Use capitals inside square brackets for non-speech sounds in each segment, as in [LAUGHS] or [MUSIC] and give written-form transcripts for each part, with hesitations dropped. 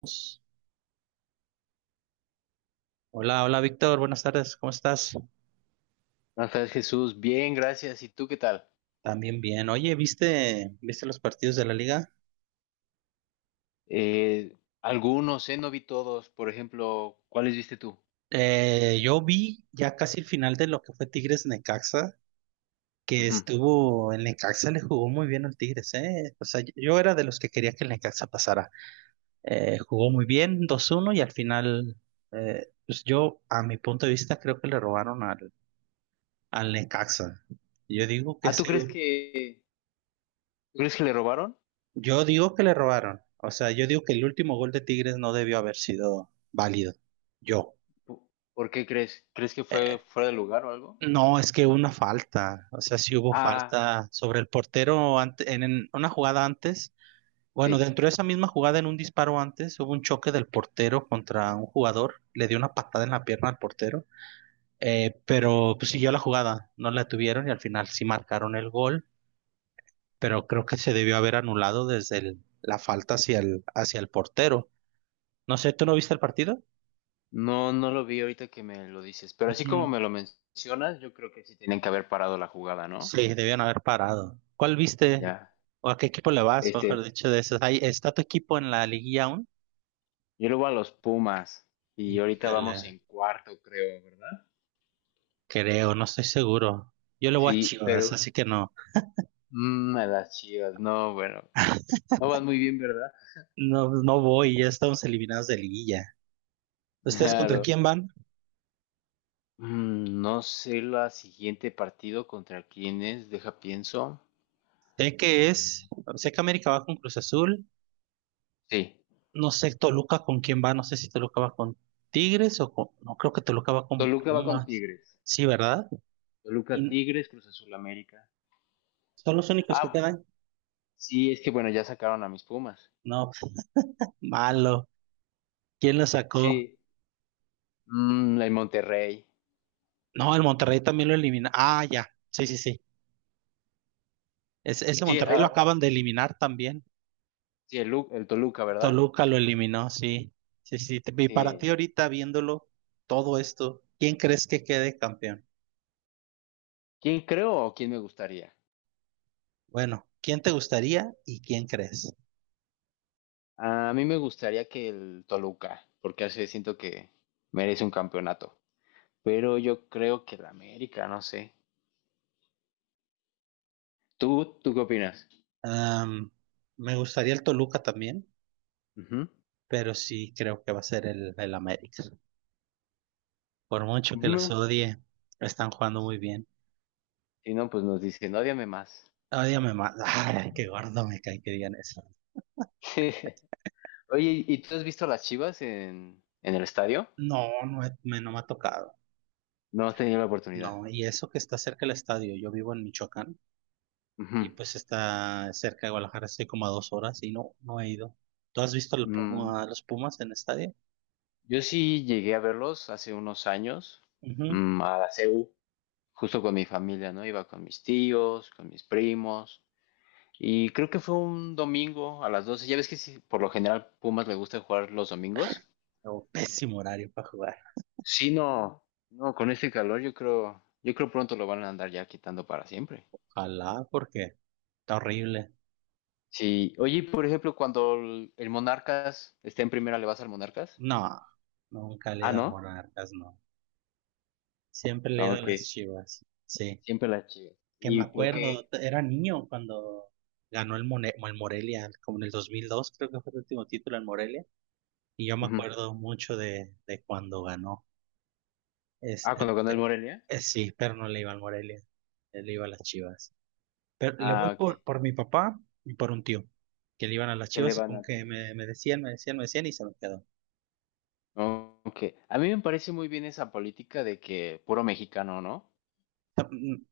Pues, Hola Víctor, buenas tardes, ¿cómo estás? Buenas tardes, Jesús. Bien, gracias. ¿Y tú qué tal? También bien. Oye, ¿viste los partidos de la liga? Eh, Algunos, no vi todos. Por ejemplo, ¿cuáles viste tú? Yo vi ya casi el final de lo que fue Tigres Necaxa, que Ujú. estuvo, el Necaxa le jugó muy bien al Tigres, ¿eh? O sea, yo era de los que quería que el Necaxa pasara. Jugó muy bien, 2-1 y al final, pues yo, a mi punto de vista, creo que le robaron al, al Necaxa. Yo digo que Ah, ese, tú crees que le robaron? Yo digo que le robaron. O sea, yo digo que el último gol de Tigres no debió haber sido válido. Yo. ¿Po- ¿Por qué crees? ¿Crees que fue Eh, fuera de lugar o algo? no, es que hubo una falta. O sea, sí hubo Ah, falta sobre el portero en una jugada antes. Bueno, sí. dentro de esa misma jugada, en un disparo antes, hubo un choque del portero contra un jugador. Le dio una patada en la pierna al portero. Pero pues, siguió la jugada. No la tuvieron y al final sí marcaron el gol. Pero creo que se debió haber anulado desde la falta hacia el portero. No sé, ¿tú no viste el partido? No, no lo vi ahorita que me lo dices. Pero así como Ujú. me lo mencionas, yo creo que sí tienen que haber parado la jugada, ¿no? Sí, debían haber parado. ¿Cuál viste? Ya. ¿O a qué equipo le vas? Mejor Este, dicho, de esos. Ahí, ¿está tu equipo en la liguilla aún? yo le voy a los Pumas y ahorita vamos Híjole, en cuarto, creo, ¿verdad? creo, no estoy seguro. Yo le voy a Sí, Chivas, pero... así que no. A las Chivas, no, bueno. No van muy bien, ¿verdad? No, no voy, ya estamos eliminados de liguilla. ¿Ustedes contra Claro. quién van? No sé la siguiente partido contra quién es, deja pienso. Sé que es, sé que América va con Cruz Azul. Sí, No sé Toluca con quién va, no sé si Toluca va con Tigres o con, no creo que Toluca va con Toluca va con Pumas. Tigres. Sí, ¿verdad? Toluca Y Tigres, Cruz Azul América. son los únicos que Ah, quedan. sí, es que bueno, ya sacaron a mis Pumas. No, malo. ¿Quién lo sacó? Sí, el Monterrey. No, el Monterrey también lo elimina. Ah, ya. Sí, sí, sí. Ese Sí, Monterrey lo ah, acaban de eliminar también. sí, el Toluca, ¿verdad? Toluca lo eliminó, sí. Sí, sí. Y para ti Sí. ahorita viéndolo todo esto, ¿quién crees que quede campeón? ¿Quién creo o quién me gustaría? Bueno, ¿quién te gustaría y quién crees? A mí me gustaría que el Toluca, porque así siento que merece un campeonato. Pero yo creo que el América, no sé. ¿Tú qué opinas? Am, Me gustaría el Toluca también, Ujú. pero sí creo que va a ser el América. Por mucho que los No. odie, están jugando muy bien. Si no, pues nos dicen, ódiame más. Ódiame más. Ay, qué gordo me cae que digan eso. [LAUGHS] Oye, ¿y tú has visto a las Chivas en el estadio? No, no, no me ha tocado. No has tenido la oportunidad. No, y eso que está cerca del estadio. Yo vivo en Michoacán y Ujú. pues está cerca de Guadalajara, estoy como a 2 horas y no, no he ido. ¿Tú has visto Mm, los Pumas en el estadio? yo sí llegué a verlos hace unos años, Ujú. A la CU, justo con mi familia, ¿no? Iba con mis tíos, con mis primos, y creo que fue un domingo a las 12. Ya ves que sí, por lo general Pumas le gusta jugar los domingos. Oh, pésimo horario para jugar. Sí, no, no, con este calor yo creo pronto lo van a andar ya quitando para siempre. Ojalá, porque está horrible. Sí, oye, por ejemplo, cuando el Monarcas esté en primera, ¿le vas al Monarcas? No, nunca le he Ah, ido al ¿no? Monarcas, no. Siempre le he Ah, ido a ok, las Chivas. Sí, siempre las Chivas. que me ¿Y por acuerdo, qué? Era niño cuando ganó el Morelia, como en el 2002, creo que fue el último título en Morelia. Y yo me Ujú. acuerdo mucho de cuando ganó. Ah, Este, cuando ganó el pe- Morelia. Sí, pero no le iba al Morelia, le iba a las Chivas. Pero le voy Ah, ok, por mi papá y por un tío, que le iban a las ¿qué le Chivas y van como a que me, Chivas? me decían y se me quedó. O Oh, ok, a mí me parece muy bien esa política de que puro mexicano, ¿no? sea,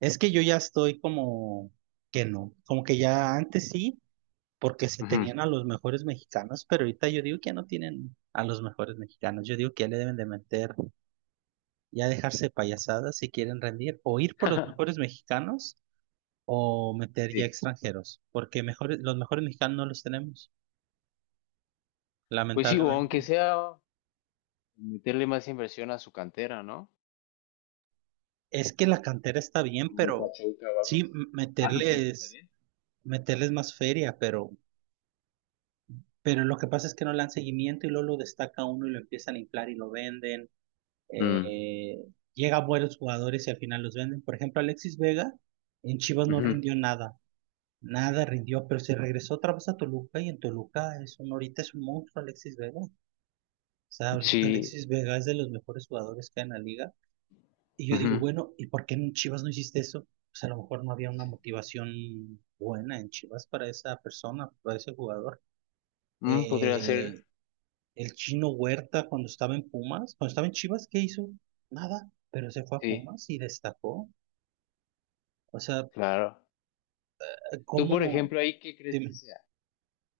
es que yo ya estoy como que no, como que ya antes sí, porque se Ujú. tenían a los mejores mexicanos, pero ahorita yo digo que ya no tienen a los mejores mexicanos. Yo digo que ya le deben de meter, ya dejarse payasadas si quieren rendir, o ir por los mejores [LAUGHS] mexicanos o meter ya Sí, extranjeros, porque mejores, los mejores mexicanos no los tenemos, pues sí, o aunque lamentablemente. sea meterle más inversión a su cantera, ¿no? Es que la cantera está bien, Como el pero Pachuca o algo sí, así. Ah, ¿tú crees que está bien? meterles más feria, pero lo que pasa es que no le dan seguimiento y luego lo destaca uno y lo empiezan a inflar y lo venden. Mm, Eh, Llegan buenos jugadores y al final los venden. Por ejemplo, Alexis Vega en Chivas no ujú, rindió nada. Nada rindió, pero se regresó otra vez a Toluca y en Toluca es un, ahorita es un monstruo Alexis Vega. O sea, ahorita sí, Alexis Vega es de los mejores jugadores que hay en la liga. Y yo digo, ujú, bueno, ¿y por qué en Chivas no hiciste eso? Pues a lo mejor no había una sí. motivación buena en Chivas para esa persona, para ese jugador. Mm, podría Eh, ser, el Chino Huerta cuando estaba en Pumas, cuando estaba en Chivas, ¿qué hizo? Nada, pero se fue a sí, Pumas y destacó. O sea, claro. Tú, por ¿cómo? ejemplo, ahí, ¿qué crees que Dime, sea?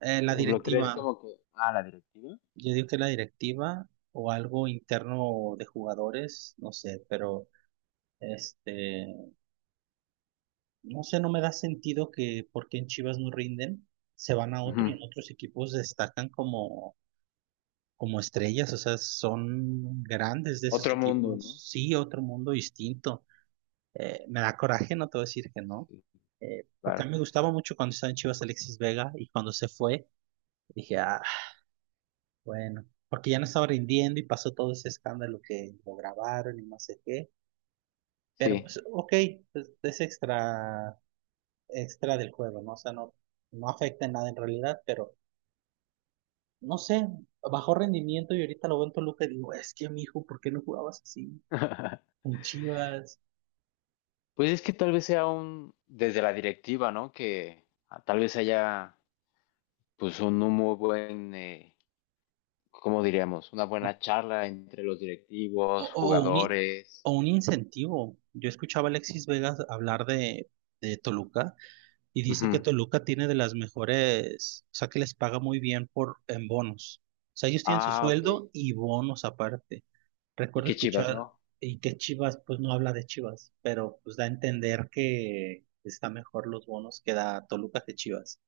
la Por ejemplo, ¿crees directiva, como que, ah, la directiva? yo digo que la directiva o algo interno de jugadores, no sé, pero... Este, No sé, no me da sentido que porque en Chivas no rinden, se van a otro y Ujú, en otros equipos destacan como, como estrellas, o sea, son grandes de esos otro mundo, equipos. ¿no? Sí, otro mundo distinto. Me da coraje, no te voy a decir que no. Sí, Porque a claro, mí me gustaba mucho cuando estaba en Chivas Alexis Vega y cuando se fue, dije, ah, bueno, porque ya no estaba rindiendo y pasó todo ese escándalo que lo grabaron y no sé qué. Pero sí. pues, ok, pues, es extra del juego, ¿no? O sea, no, no afecta en nada en realidad, pero no sé, bajó rendimiento y ahorita lo veo en Toluca y digo, es que mi hijo, ¿por qué no jugabas así? [LAUGHS] Con Chivas. Pues es que tal vez sea un, desde la directiva, ¿no? Que ah, tal vez haya, pues, un muy buen, ¿cómo diríamos? Una buena charla entre los O, directivos, o un, i- jugadores. o un incentivo. Yo escuchaba a Alexis Vegas hablar de Toluca y dice que Toluca tiene de las mejores, o sea, que les paga muy bien por, en bonos. O sea, ellos tienen su Ah, ok. sueldo y bonos aparte. ¿Y Recuerdo qué Chivas, escuchar no? y que Chivas, pues no habla de Chivas, pero pues da a entender que está mejor los bonos que da Toluca que Chivas.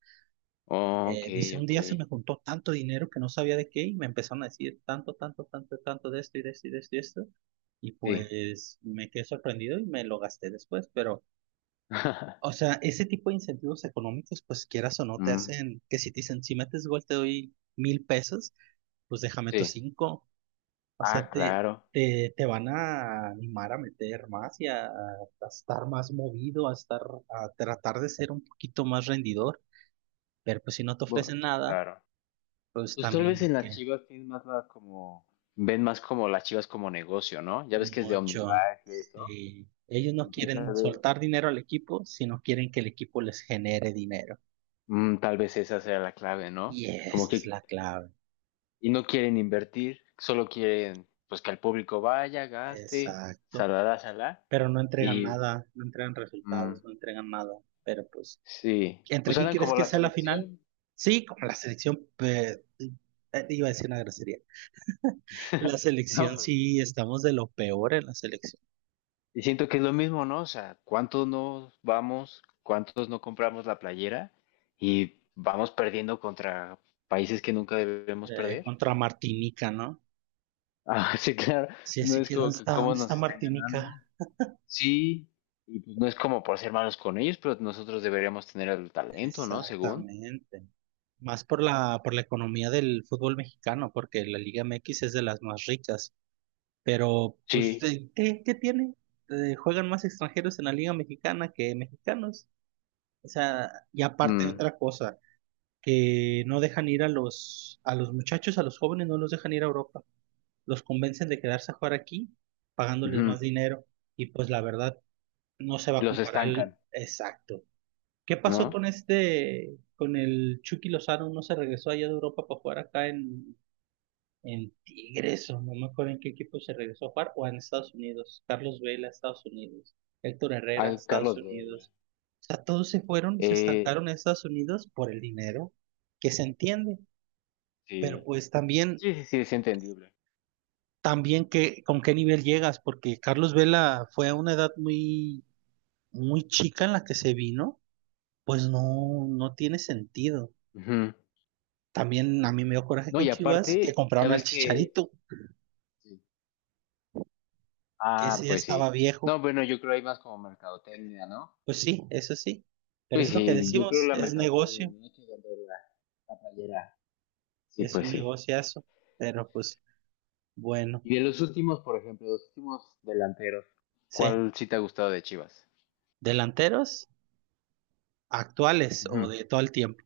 Ok, Dice, un ok. día se me juntó tanto dinero que no sabía de qué y me empezaron a decir tanto, tanto, tanto, tanto de esto y de esto y de esto y de esto. Y Sí. pues me quedé sorprendido y me lo gasté después, pero, o [LAUGHS] sea, ese tipo de incentivos económicos, pues quieras o no, te Mm, hacen que si te dicen, si metes gol te doy 1,000 pesos, pues déjame tus sí. cinco. O Ah, sea, te, claro. te, te van a animar a meter más y a estar más movido, a estar, a tratar de ser un poquito más rendidor, pero pues si no te Bu- ofrecen nada, claro. pues Pues tal vez también en las que Chivas tienen más la como, ven más como las Chivas como negocio, ¿no? Ya ves que es de mucho. OmniLife y eso. Sí. Ellos no Entonces tal quieren vez, soltar dinero al equipo, sino quieren que el equipo les genere dinero. mm, tal vez esa sea la clave, ¿no? Y esa Como es que, la clave. y no quieren invertir, solo quieren, pues que el público vaya, gaste, Exacto. salará, salá. Pero no entregan Y, nada, no entregan mm, resultados, no entregan nada. Pero pues, sí. ¿entre Pues quién andan crees como que la sea la final? selección. Sí, como la ¿No? selección, iba a decir una grosería. La [LAUGHS] No, selección pero sí. sí, estamos de lo peor en la selección. Y siento que es lo mismo, ¿no? O sea, ¿cuántos no vamos, cuántos no compramos la playera y vamos perdiendo contra países que nunca debemos perder? Contra Martinica, ¿no? Ah, [LAUGHS] sí, claro. Sí, No así es que, como ¿dónde que está? cómo ¿Dónde está nos están Martinica? ganando. Sí, y pues no es como por ser malos con ellos, pero nosotros deberíamos tener el talento, ¿no? Según. Exactamente. Más por la economía del fútbol mexicano, porque la Liga MX es de las más ricas. Pero, pues, Sí. ¿Qué tiene? Juegan más extranjeros en la Liga Mexicana que mexicanos. O sea, y aparte Mm, otra cosa, que no dejan ir a los muchachos, a los jóvenes, no los dejan ir a Europa. Los convencen de quedarse a jugar aquí, pagándoles ujú. más dinero, y pues la verdad no se va a Los comparar el estancan, exacto. ¿Qué pasó ¿no? con este, con el Chucky Lozano? ¿No se regresó allá de Europa para jugar acá en Tigres o no me acuerdo en qué equipo se regresó a jugar? O en Estados Unidos. Carlos Vela, Estados Unidos. Héctor Herrera, Ah, Estados Carlos Vela. Unidos. O sea, todos se fueron y se Eh, estancaron en Estados Unidos por el dinero, que se entiende, pero sí. pues también, Sí, sí, sí, es entendible. también que, con qué nivel llegas, porque Carlos Vela fue a una edad muy, muy chica en la que se vino, pues no, no tiene sentido. Ujú. También a mí me dio coraje No, con y Chivas que aparte, ya compraron al ves que... Chicharito, Sí. que Ah, ese ya pues estaba sí. viejo. No, bueno, yo creo hay más como mercadotecnia, ¿no? Pues sí, eso sí. Pero Pues es lo que sí, yo creo decimos, la es mercadotecnia, negocio, no hay que vender la, la playera. Sí, es pues un sí. negociazo. Pero pues bueno, Y de los últimos, por ejemplo, los últimos delanteros, sí. ¿cuál sí te ha gustado de Chivas? Delanteros actuales o Ujú. de todo el tiempo.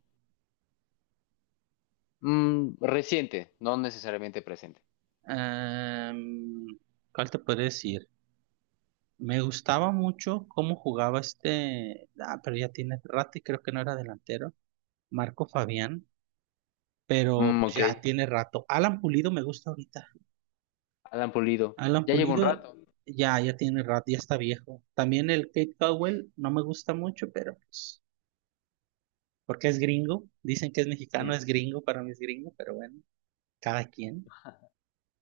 Mm, reciente, no necesariamente presente. Em, ¿Cuál te puedo decir? Me gustaba mucho cómo jugaba este, ah, pero ya tiene rato y creo que no era delantero, Marco Fabián, pero Mm, pues ok, ya tiene rato. Alan Pulido me gusta ahorita. Alan Pulido. Alan Ya lleva un Pulido rato. ya, ya tiene rato, ya está viejo. También el Kate Cowell no me gusta mucho, pero pues, porque es gringo. Dicen que es mexicano, Sí. es gringo, para mí es gringo, pero bueno, cada quien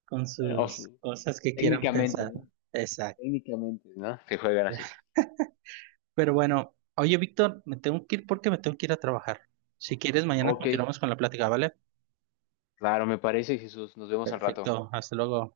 con Bueno, sus cosas que quieran técnicamente, pensar. ¿no? Exacto. Técnicamente, ¿no? Que juegan así. Pero bueno, oye, Víctor, me tengo que ir porque me tengo que ir a trabajar. Si quieres, mañana Ok, continuamos con la plática, ¿vale? claro, me parece, Jesús. Nos vemos al Perfecto. rato. Perfecto, hasta luego.